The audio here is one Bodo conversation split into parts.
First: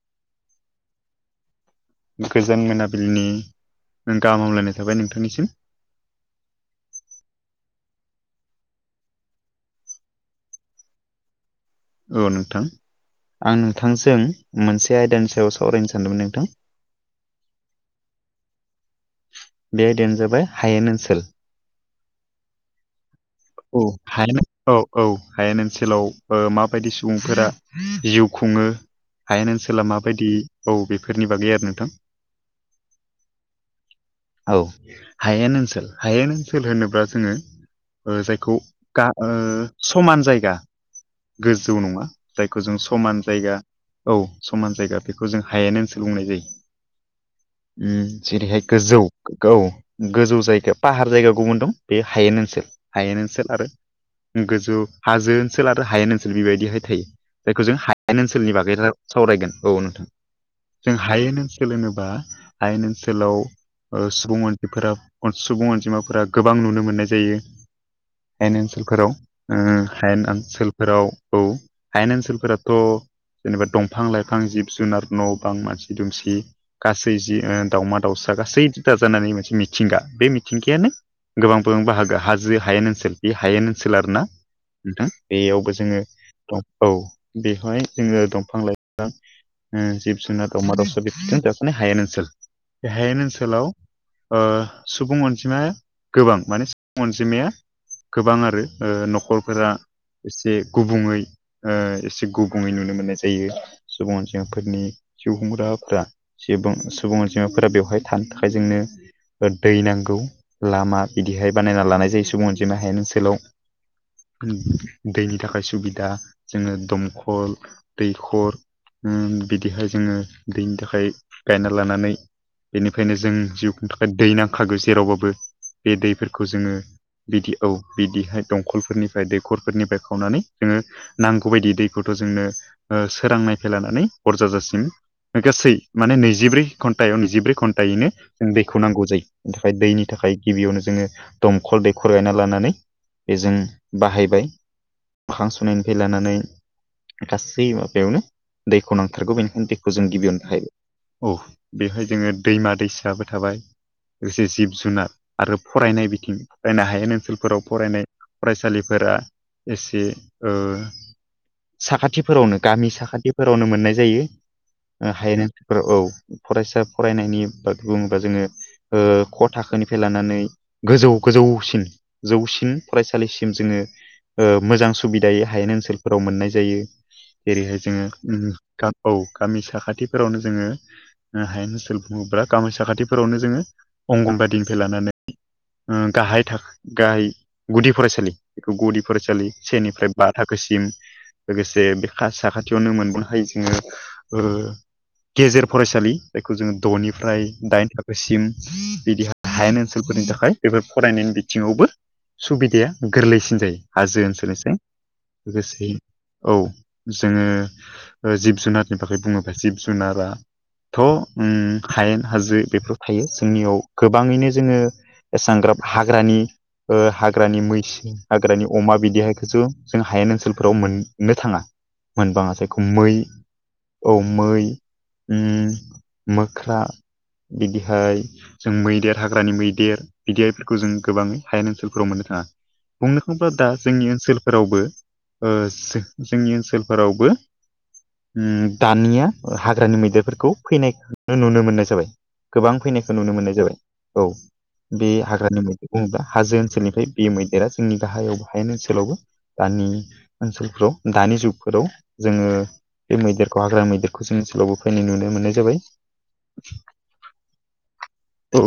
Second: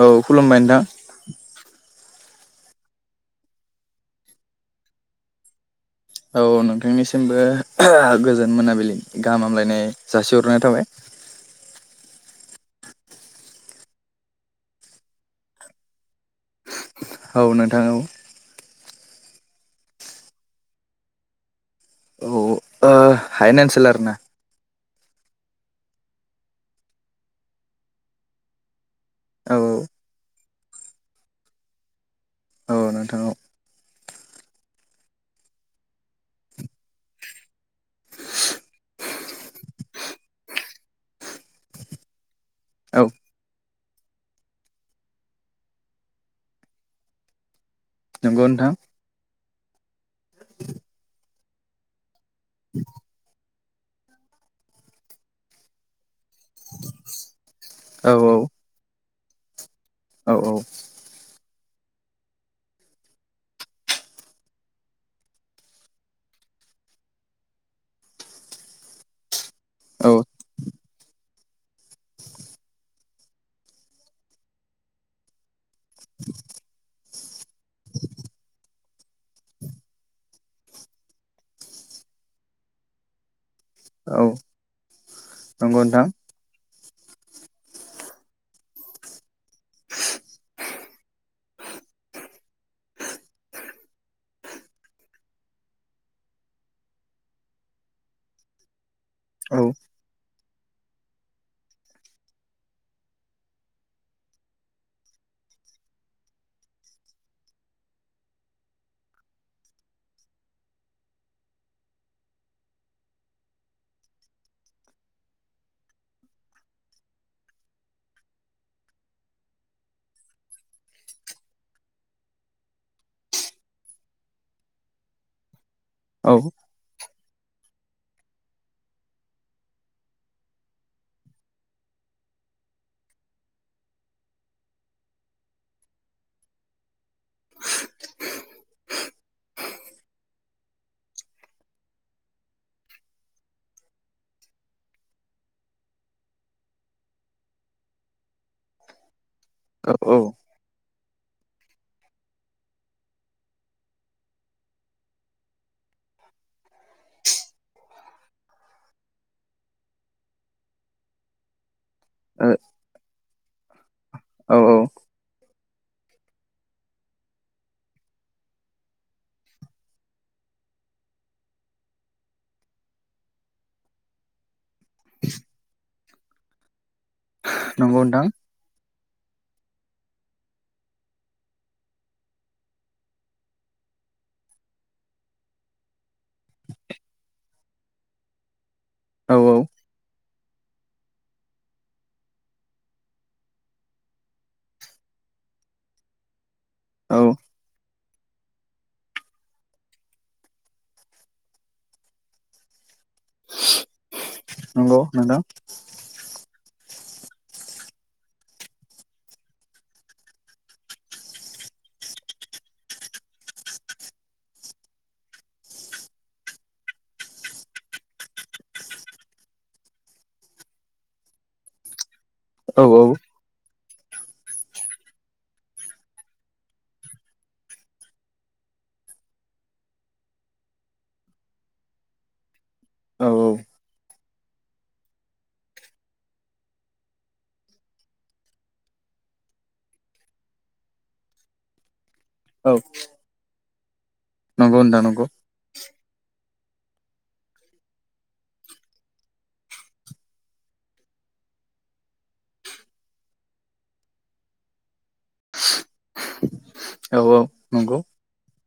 औ खुलुमबाय नोंथां। गोजोन मोनाबिलिनि नों गाहाम हामलायनाय थाबाय नोंथांनिसिम। औ नोंथांनिसिमबो गोजोन मोनाबिलिनि गाहाम हामलायनाय जासिहरनाय थाबाय। औ नोंथां आं नोंथांजों मोनसे आयदानि सायाव सावरायनो सानदोंमोन नोंथां। औ नोंथां औ। बे आयदानो जाबाय हायेन ओनसोल औ ओ हायेन औ ओनसोल आरोना हायेन। औ औ हायेन ओनसोलाव ओ माबायदि सुबुंफोरा जिउ खुंङो? हायेन औ ओनसोला माबायदि औ बेफोरनि बागै आरो नोंथां। औ नोंथां औ औ हायेन ओनसोल हायेन ओनसोल होनोब्ला जोंङो जायखौ गा ओ समान जायगा। गोजौ नंङा जायखौ जों औ समान जायगा औ समान जायगा बेखौ जों हायेन‌ ओनसोल बुंनाय जायो। उम नंगौ जेरैहाय नोंथां गोजौ औ गोजौ जायगा पाहार जायगा गुबुन दं। बे हायेन ओनसोल हायेन ओनसोल आरो गोजौ हाजो ओनसोल आरो हायेन ओनसोल बेबायदिहाय थायो। जायखौ जों हायेन औ ओनसोलनि बागै राय सावरायगोन औ नोंथां। औ औ। जों हायेन ओनसोल होनोबा हायेन ओनसोलाव ओ सुबुं अनजि सुबुं अनजिमाफोरा गोबां नुनो मोननाय जायो। हायेन ओनसोलफोराव ओ औ हायेन ओनसोलफोराव औ हायेन ओनसोलफोराथ' जेनेबा दंफां लाइफां जिब जुनार न' बां मानसि दुमसि गासै जि दावमा दावसा गासै दाजानानै मोनसे मिथिंगा बे मिथिंगायानो गोबां गोबां बाहागो हाजो हायेन ओनसोल। बे हायेन ओनसोल आरो औ ना नोंथां बेयावबो नंगौ जोंङो नोंथां औ‌ बेवहाय जोंङो दंफां लाइफां जिब जुनार दावमा दाउसा जों जाख'नो हायेन ओनसोल। हायेन ओनसोलाव ओ सुबुं अनजिमाया गोबां माने सुबुं अनजिमाया गोबां आरो ओ औ न'खरफोरा एसे गुबुङै एसे गुबुंङै नुनो मोननाय जायो। सुबुं अनजफोरनि जिउ हुंग्रा फ्रा सुबुं सुबुं अनजिमाफोरा बेवहाय थानो थाखाय जोंनो दै नांगौ लामा बिदिहाय बानायना लानाय जायो सुबुं अनजिमा हायेन ओनसोलाव दैनि थाखाय सुबिदा जोङोनो दमखल दैखर बिदिहाय जोङो दैनि थाखाय गायना लानानै बेनिफ्रायनो जों जिउ खुंनो थाखाय दै नांखागौ जेरावबाबो बे औ दैफोरखौ जोङो बिदि औ बिदिहाय दंखलफोरनिफ्राय दैखरफोरनिफ्राय खावनानै जोङो नांगौ बायदि दैखौथ' जोंनो सोरां नायफाय लानानै हरजाजासिम गासै माने नैजिब्रै घन्टायाव जिब्रै घन्टैनो जों दैखौ नांगौ जायो। बेनि थाखाय दैनि थाखाय गिबियावनो जोङो दंखल दैखर गायना लानानै बेजों बाहायबाय मोखां सुनायनिफ्राय लानानै गासै माबायावनो दैखौ नांथारगौ बेनि हेनथखौ जों औ औ गिबियावनो थायो औ बेवहाय जोङो दैमा दैसायाबो थाबाय। लोगोसे जिब जुनार आरो फरायनाय बिथिं फरायनो हायै ओनसोलफोराव फरायनाय। फरायसालिफोरा एसे ओ साखाथि फोरावनो गामि साखाथिफोरावनो मोननाय जायो हायेन ओनसोलारिफोराव औ फरायसा फरायनायनि बा बुङोबा जोङो ओ ख' थाखोनिफ्राय लानानै गोजौ गोजौसिन जौसिन फरायसालिसिम जोङो मोजां सुबिदायै हायेन ओनसोलफोराव मोननाय जायो। जेरैहाय नंगौ नोंथां जोङो औ गामि साखाथिफोरावनो जोङो हायेन ओनसोल बुङोब्ला गामि साखाथिफोरावनो जोङो अंगनबादिनिफ्राय लानानै गाहाय गाहाय गुदि फरायसालि बेखौ गुदि औ फरायसालि सेनिफ्राय बा थाखोसिम लोगोसे बे साखाथियावनो मोनबो हायो जोङो गेजेर फरायसालि बे खौ जोङो औ द'निफ्राय दाइन थाखोसिम बिदिाय हायेन ओनसोलफोरनि थाखाय बेफोर फरायनायनि बिथिङावबो सुबिदाया गोरलैसिन जायो हाजो ओनसोलनि साय! नंगौ नोंथां लोगोसे औ जोङो जिब जुनारनि बागै बुङोब्ला जिब जुनार थ' हायेन-हाजो बेफोर थायो जोंनियाव गोबाङैनो जोङो एसांग्राब हाग्रानि हाग्रानि मैसो हाग्रानि अमा बिदिहायखौसो जों हायेन ओनसोलफोराव मोननो थाङा मोनबाङा औ औ मै औ मै ओम मोख्रा बिदिहाय जों मैदेर हाग्रानि मैदेर बिदिफोरखौ जों गोबाङै हायेन ओनसोलफोराव मोननो थाङा। बुंनो औ थाङोब्ला दा जोंनि ओनसोलफोरावबो जोंनि ओनसोलफोरावबो दानिया हाग्रानि मैदेरफोरखौ फैनाय नुनो मोननाय जाबाय। गोबां औ फैनायखौ नुनो मोननाय जाबाय! औ नंगौ नोंथां बे नंगौ हाग्रानि मैदेर- बुङोब्ला हाजो ओनसोलनिफ्राय बे मैदेरा जोंनि गाहायाव हायेन ओनसोलावबो दानि ओनसोलफोराव दानि जुगफोराव जोङो बे मैदेरखौ हाग्रा मैदेरखौ जों ओनसोलावबो फैनाय नुनो मोननाय जाबाय। [inaudible] औ औ नंगौ। अ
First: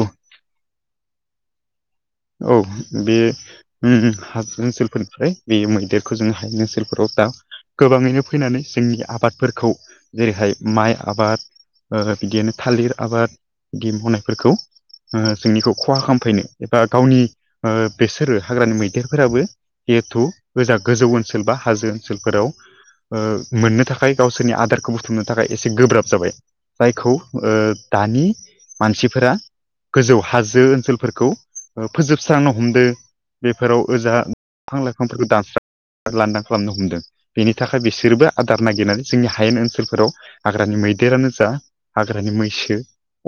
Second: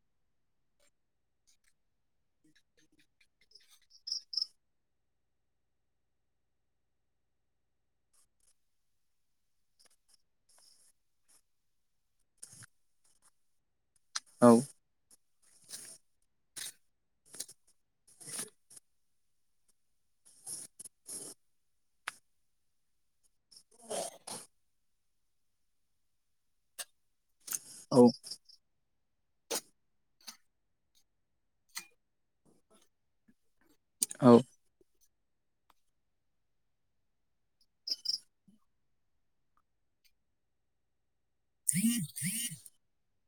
औ बे उम उम हाजो ओनसोलफोरनिफ्राय बे मैदेरखौ जों हाये ओनसोलफोराव दा गोबाङैनो फैनानै जोंनि आबादफोरखौ जेरैहाय माइ आबाद बिदियनो थालिर आबाद बिदि औ औ मावनायफोरखौ जोंनिखौ खहा खालामफैनो ओ गावनि ओ बेसोरो हाग्रानि मैदेरफोराबो जिहेथु गोजा गोजौ ओनसोल बा हाजो ओनसोलफोराव ओ मोननो थाखाय गावसोरनि आदारखौ बुथुमनो थाखाय एसे गोब्राब जाबाय। जायखौ ओ औ दानि मानसिफोरा गोजौ हाजो ओनसोलफोरखौ ओ फोजोबस्रांनो हमदों बेफोराव ओजा दफां-लाइफांफोरखौ दानस्रां लांदां खालामनो हमदों। बेनि थाखाय बिसोरबो आदार नागिरनानै जोंनि हायेन ओनसोलफोराव हाग्रानि मैदेरानो जा हाग्रानि मैसो,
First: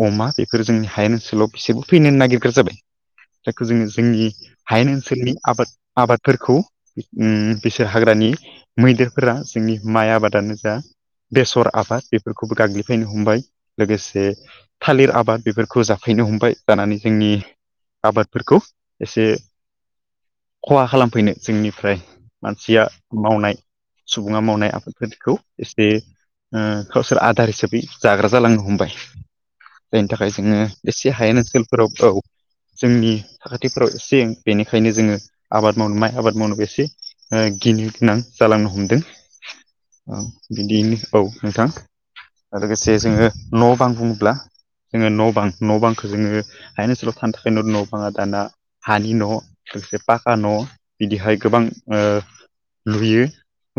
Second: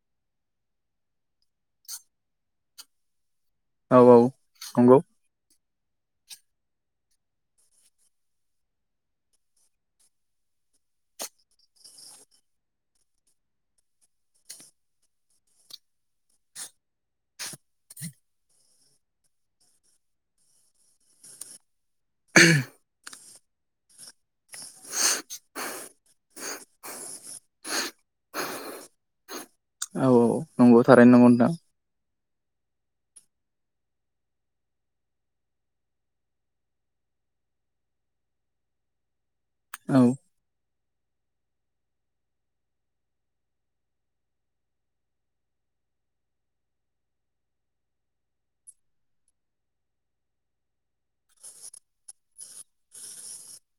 अमा बेफोर जोंनि हायेन ओनसोलाव बेसोरबो फैनो नागिरग्रा जाबाय। जायखौ जोङो औ औ जोंनि हायेन नंगौ ओनसोलनि आबाद आबादफोरखौ उम बिसोर हाग्रानि मैदेरफोरा जोंनि माइ आबादानो जा बेसर, आबाद बेफोरखौबो गाग्लिफैनो हमबाय लोगोसे थालिर आबाद बेफोरखौ जाफैनो हमबाय जानानै जोंनि आबादफोरखौ एसे खहा खालामफैनो जोंनिफ्राय मानसिया मावनाय सुबुङा मावनाय आबदफोरखौ एसे ओ गावसोर आदार हिसाबै जाग्रा जालांनो हमबाय। औ बेनि थाखाय औ जोङो नंगौ थारैनो एसे नंगौ हायेन नोंथां ओनसोलफोराव औ। जोंनि साखाथिफ्राव एसे बेनिखायनो जोङो आबाद मावनो माइ आबाद मावनो एसे ओ गिनो गोनां जालांनो हमदों औ। बिदियैनो औ नोंथां लोगोसे जोङो न'-बां बुङोब्ला जोङो न' बां न' बांखौ जोङो हायेन ओनसोलाव थानो थाखाय न' न' बाङा दाना हानि न' लोगोसे पाखा न' बिदिहाय गोबां ओ लुयो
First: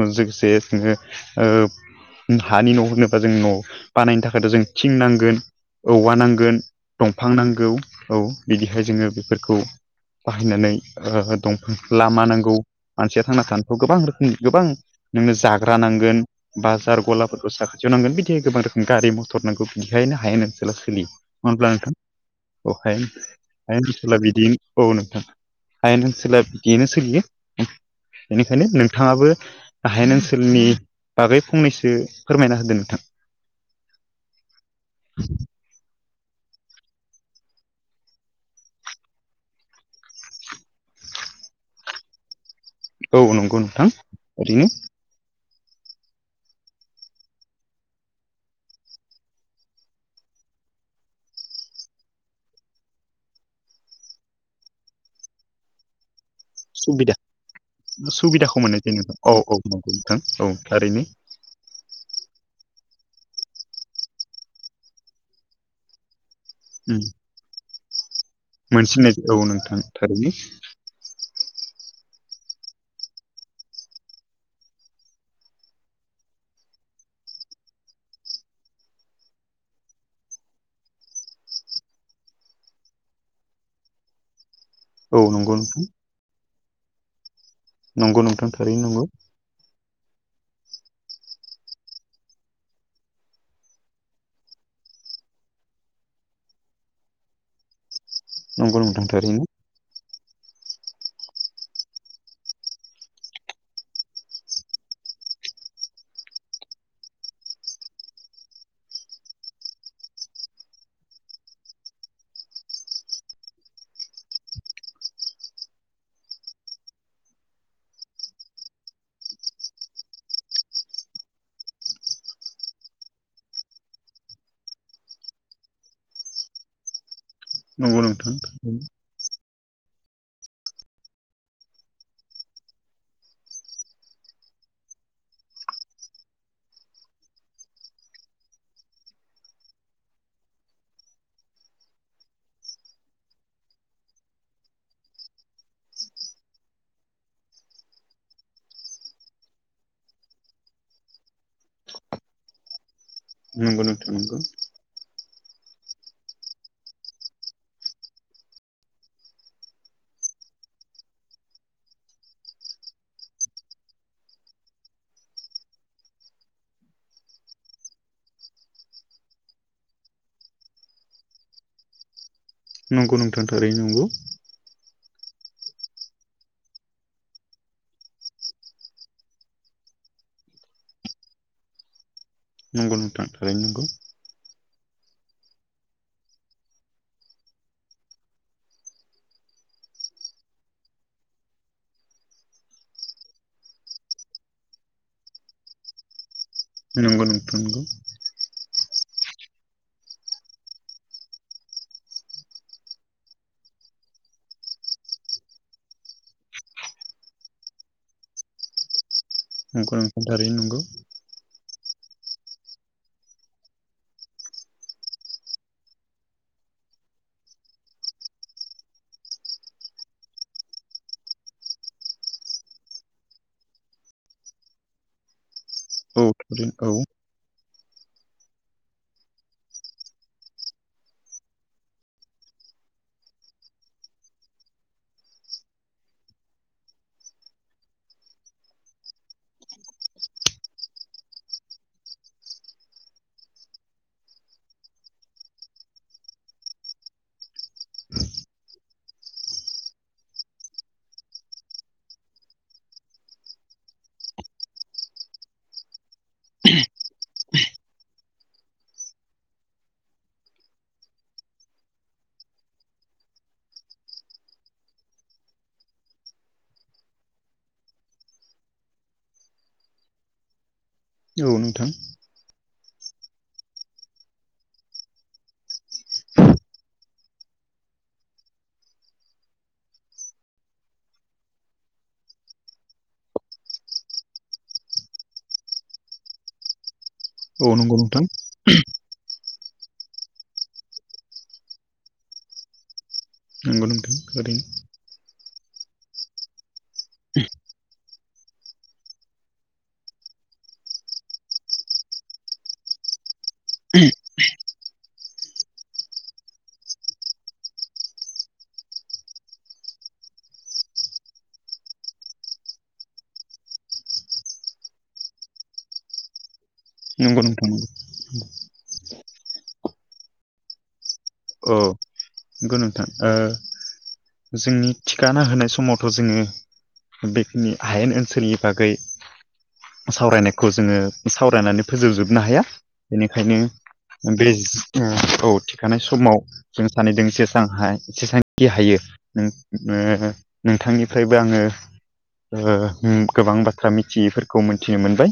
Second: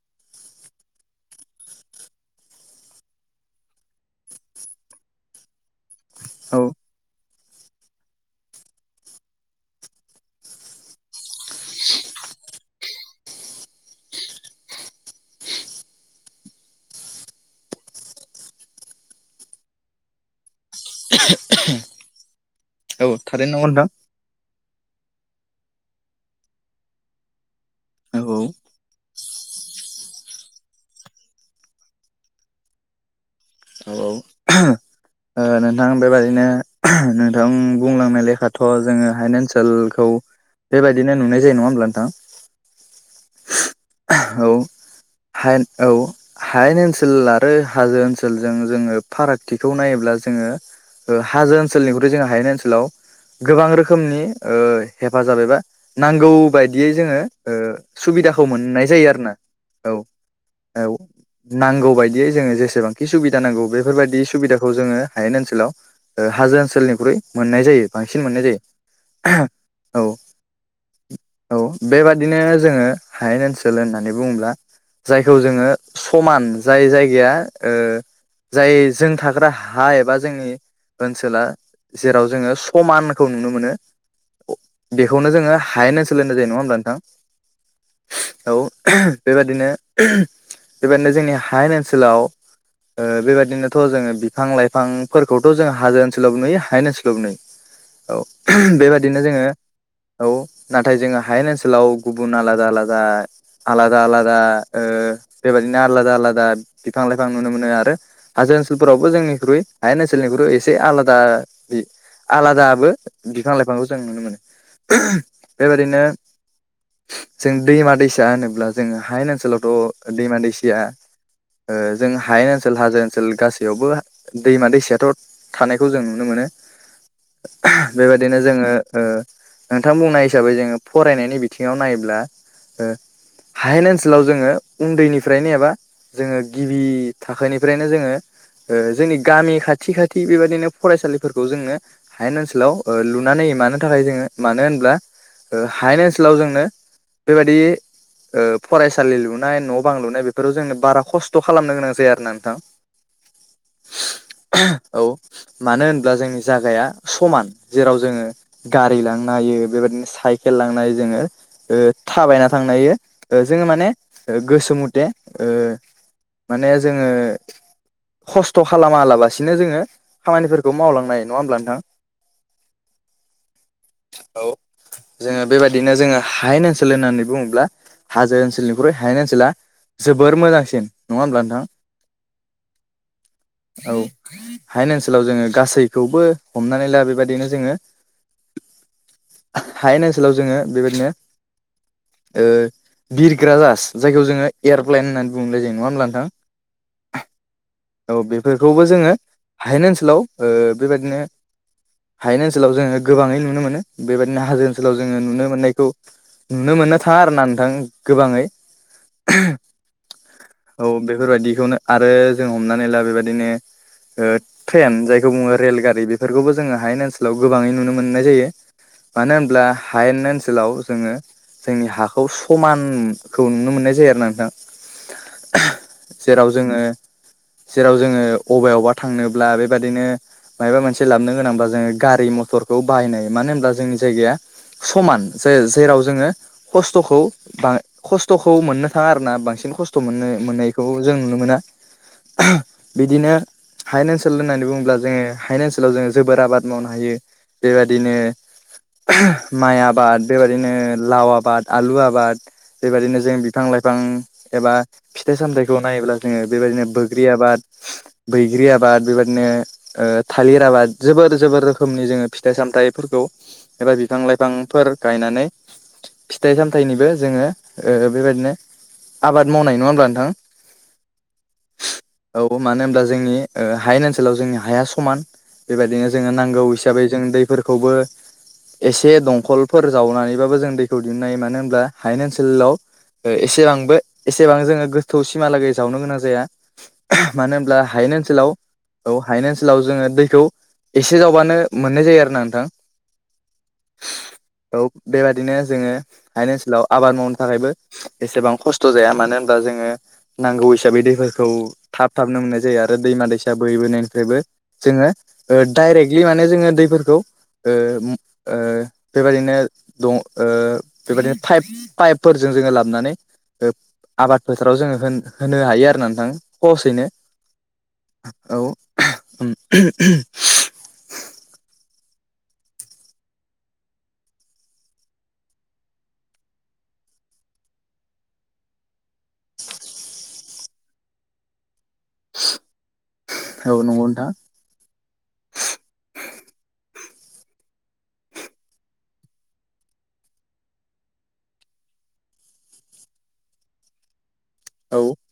लोगोसे जोङो ओ हानि न' होनोबा जों न' बानायनो थाखायथ' जों थिं नांगोन। औवा औ नांगोन दंफां नांगौ औ बिदिहाय जोङो बेफोरखौ बाहायनानै ओ दंफां लामा नांगौ मानसिया थांना थानोथ' गोबां रोखोमनि गोबां नों नो जाग्रा नांगोन। बाजार गलाफोरखौ साखाथियाव नांगोन बिदिनो गोबां रोखोम गारि मथर नांगौ बिदिहायनो हायेन ओनसोला [unintelligible] [unintelligible] हायेन थारैनो नंगौ नोंथां। ओनसोला बिदि औ नोंथां हायेन ओनसोला बिदिनो सोलियो औ बेनिखायनो नोंथाङाबो हायेन ओनसोलनि बागै फंनैसो फोरमायना होदो नोंथां। औ ओ ओ नोंथां बेबायदिनो नोंथां बुंलांनाय लेखाथ' जोङो हायेन ओनसोलखौ बेबायदिनो नुनाय जायो नङा होमब्ला नोंथां। औ नंगौ नोंथां औ ओरैनो हायेन औ हायेन ओनसोल आरो हाजो ओनसोलजों जोङो फारागथिखौ नायोब्ला जोङो ओ हाजो ओनसोलनिखौथ' जोङो हायेन ओनसोलाव गोबां रोखोमनि ओ हेफाजाब एबा नांगौ बायदियै सुबिदा जोङो ओ सुबिदाखौ मोननाय जायो नोंथां आरो औ ना। औ नंगौ नोंथां औ थारैनो। नांगौ बायदियै जोङो जेसेबांखि सुबिदा नांगौ बेफोरबायदि सुबिदाखौ जोङो हायेन ओनसोलाव ओ हाजो ओनसोलनिख्रुइ मोननाय जायो बांसिन मोननाय जायो। मोनसेनो औ नोंथां औ थारैनो। औ बेबादिनो जोङो हायेन ओनसोल होननानै बुङोब्ला जायखौ जोङो समान जाय जायगाया ओ जाय जों थाग्रा हा एबा जोंनि ओनसोला जेराव जोङो समानखौ नुनो मोनो। [inaudible] बेखौनो जोङो नंगौ नोंथां हायेन ओनसोल होननाय जायो नङा होमब्ला नोंथां। नंगौ नोंथां थारैनो नंगौ। बेबादिनो बेबादिनो जोंनि हायेन ओनसोलाव ओ बेबायदिनोथ' जोङो बि बिफां लाइफांफोरखौथ' जों हाजो ओनसोलावबो नुयो हायेन ओनसोलावबो नुयो औ। नंगौ नोंथां बेबायादिनो थारैनो जोङो औ नाथाय जोङो हायेन ओनसोलाव गुबुन आलादा आलादा आलादा आलादा ओ बेबायदिनो आलादा आलादा बिफां लाइफां नुनो मोनो। आरो हाजो ओनसोलफोरावबो जोंनिख्रुइ हायेन ओनसोलनिख्रुइ एसे आलादा आलादाबो बिफां लाइफांखौ जों नुनो मोनो बेबायदिनो जों दैमा दैसा होनोब्ला जोङो हायेन ओनसोलावथ' दैमा दैसाया ओ जों हायेन ओनसोल हाजो ओनसोल गासै बेयावबो दैमा दैसायाथ' थानायखौ जों नुनो मोनो। नंगौ नोंथां बेबायदिनो जोङो ओ नोंथां बुंनाय हिसाबै जोङो फरायनायनि बिथिङाव नायोब्ला ओ हायेन ओनसोलाव जोङो उन्दैनिफ्रायनो एबा जोङो गिबि थाखोनिफ्रायनो जोङो ओ जोंनि गामि खाथि खाथि बेबदिनो फरायसालिफोरखौ जोंनो हायेन ओनसोलाव ओ लुनानै मानो थाखाय जोङो मानो होनब्ला ओ हायेन ओनसोलाव जोंनो बेबायदि ओ फरायसालि लुनाय न' बां लुनाय बेफोराव जोंनो बारा खस्थ' खालामनो गोनां जाया आरो ना नोंथां। नंगौ नोंथां नंगौ। औ मानो होनब्ला जोंनि जागाया समान जेराव जोङो गारि लांनो हायो बेबायदिनो साइकेल लांनो हायो जोङो ओ थाबायना थांनो हायो जोङो माने गोसो मथे ओ माने जोङो खस्थ' खालामालाबासिनो जोङो खामानिफोरखौ मावलांनो हायो नङा होमब्ला नोंथां? नंगौ नोंथां थारैनो नंगौ। औ जोङो बेबायदिनो जोङो हायेन ओनसोल होननानै बुङोब्ला हाजो ओनसोलनिख्रुइ हायेन ओनसोला जोबोर मोजांसिन नङा होमब्ला नोंथां? नंगौ नोंथां। थारैनो नंगौ औ हायेन ओनसोलाव जोङो गासैखौबो हमनानै ला बेबायदिनो जोङो हायेन ओनसोलाव जोङो बेबायदिनो ओ बिरग्रा जाहास जायखौ जोङो एयारप्लइन होननानै बुंनाय जायो नङा होमब्ला नोंथां? नंगौ नोंथां नंगौ। औ बेफोरखौबो जोङो हायेन ओनसोलाव ओ बेबादिनो हायेन ओनसोलाव जोङो गोबाङै नुनो मोनो बेबायदिनो हाजो ओनसोलाव जोङो नुनो मोननायखौ नुनो मोननो थाङा आरो ना नोंथां गोबाङै नंगौ नोंथां थारैनो नंगौ औ बेफोरबादिखौनो आरो जों हमनानै ला बेबादिनो ओ ट्रेन जायखौ बुङो रेलगारि बेफोरखौबो जोङो हायेन ओनसोलाव गोबाङै नुनो मोननाय जायो। मानो होनब्ला हायेन ओनसोलाव जोङो जोंनि हाखौ समानखौ नुनो मोननाय जायो आरोना नोंथां। [inaudible] जेराव थारैनो जोङो औ जेराव जोङो अबेयावबा थांनोब्ला बेबादिनो मायाबा मोनसे लाबनो गोनांब्ला जोङो गारि मथरखौ बाहायनाय मानो होनब्ला जोंनि जायगाया समान जे-जेराव जोङो खस्थ'खौ बा खस्थ'खौ मोननो थाङा आरोना बांसिन खस्थ' मोननो मोननायखौ जों नुनो मोना। बिदिनो हायेन ओनसोल होननानै बुङोब्ला जोङो हायेन ओनसोलाव जोङो जोबोर आबाद मावनो हायो। बेबादिनो माइ आबाद बेबायदिनो लाव आबाद आलु आबाद बेबादिनो जों बिफां लाइफां एबा फिथाइ सामथाइखौ नायोब्ला जोङो बेबादिनो बोग्रि आबाद बैग्रि आबाद बेबादिनो ओ थालिर आबाद जोबोर जोबोर रोखोमनि जोङो फिथाइ सामथाइफोरखौ एबा बिफां लाइफांफोर गायनानै फिथाइ सामथाइनिबो जोङो ओ बेबायदिनो आबाद मावनाय नङा होमब्ला नोंथां? औ नोंथां। औ मानो होनब्ला जोंनि ओ हायेन ओनसोलाव जोंनि हाया समान। बेबायदिनो जोङो नांगौ हिसाबै जों दैफोरखौबो एसे दंखलफोर जावनानैबाबो जों दैखौ दिहुननो हायो मानो होनब्ला हायेन ओनसोलाव एसेआंबो एसेबां जोङो गोथौ सिमहालागै जावनो गोनां जाया। मानो औ होनब्ला नंगौ हायेन नोंथां ओनसोलाव औ हायेन ओनसोलाव जोङो दैखौ एसे जावबानो मोननाय जायो आरोना नोंथां। नोंगौ नोंथां ओरै औ बेबादिनो जोङो हायेन ओनसोलाव आबाद मावनो थाखायबो एसेबां खस्थ' जाया मानो होनब्ला जोङो नांगौ हिसाबै दै फोरखौ थाब थाबनो मोननाय जायो आरो दैमा दैसा बोहैबोनायनिफ्रायबो जोङो ओ डाइरेक्टलि माने जोङो दैफोरखौ ओ उम ओ बेबायदिनो दं ओ बेबायदिनो थाइप पाइपफोरजों जोङो लाबनानै ओ आबाद फोथाराव जोङो होन-होनो हायो आरोना। थां खहसैनो नंगौ नोंथां औ [unintelligible] औ। गो नोंथां ओ जोंनि थिखाना होनाय समावथ' जोङो बेखिनि हायेन ओनसोलनि बागै सावरायनायखौ जोङो सावरायनानै फोजोबजोबनो हाया बेनिखायनो औ नंगौ नोंथां बे ज ओ औ थिखानाय समाव जों सानैदों जेसां हा जेसांखि हायो उम ओ नोंथांनिफ्रायबो आङो ओ उम गोबां बाथ्रा मिथियि फोर खौ औ मिथिनो मोनबाय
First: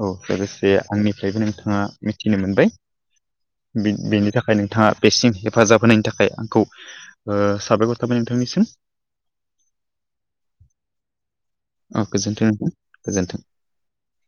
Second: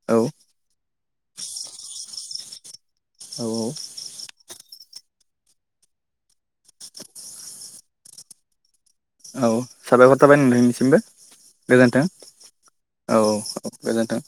औ लोगोसे आंनिफ्रायबो नोंथाङा मिथिनो मोनबाय। औ बि बेनि थाखाय नोंथाङा बेसिम हेफाजाब होनायनि थाखाय आंखौ ओ साबायखर थाबाय नोंथांनिसिम। औ साबायखर थाबाय नोंथांनिसिमबो औ गोजोन्थों नोंथां औ गोजोन्थों। औ। गोजोनथों।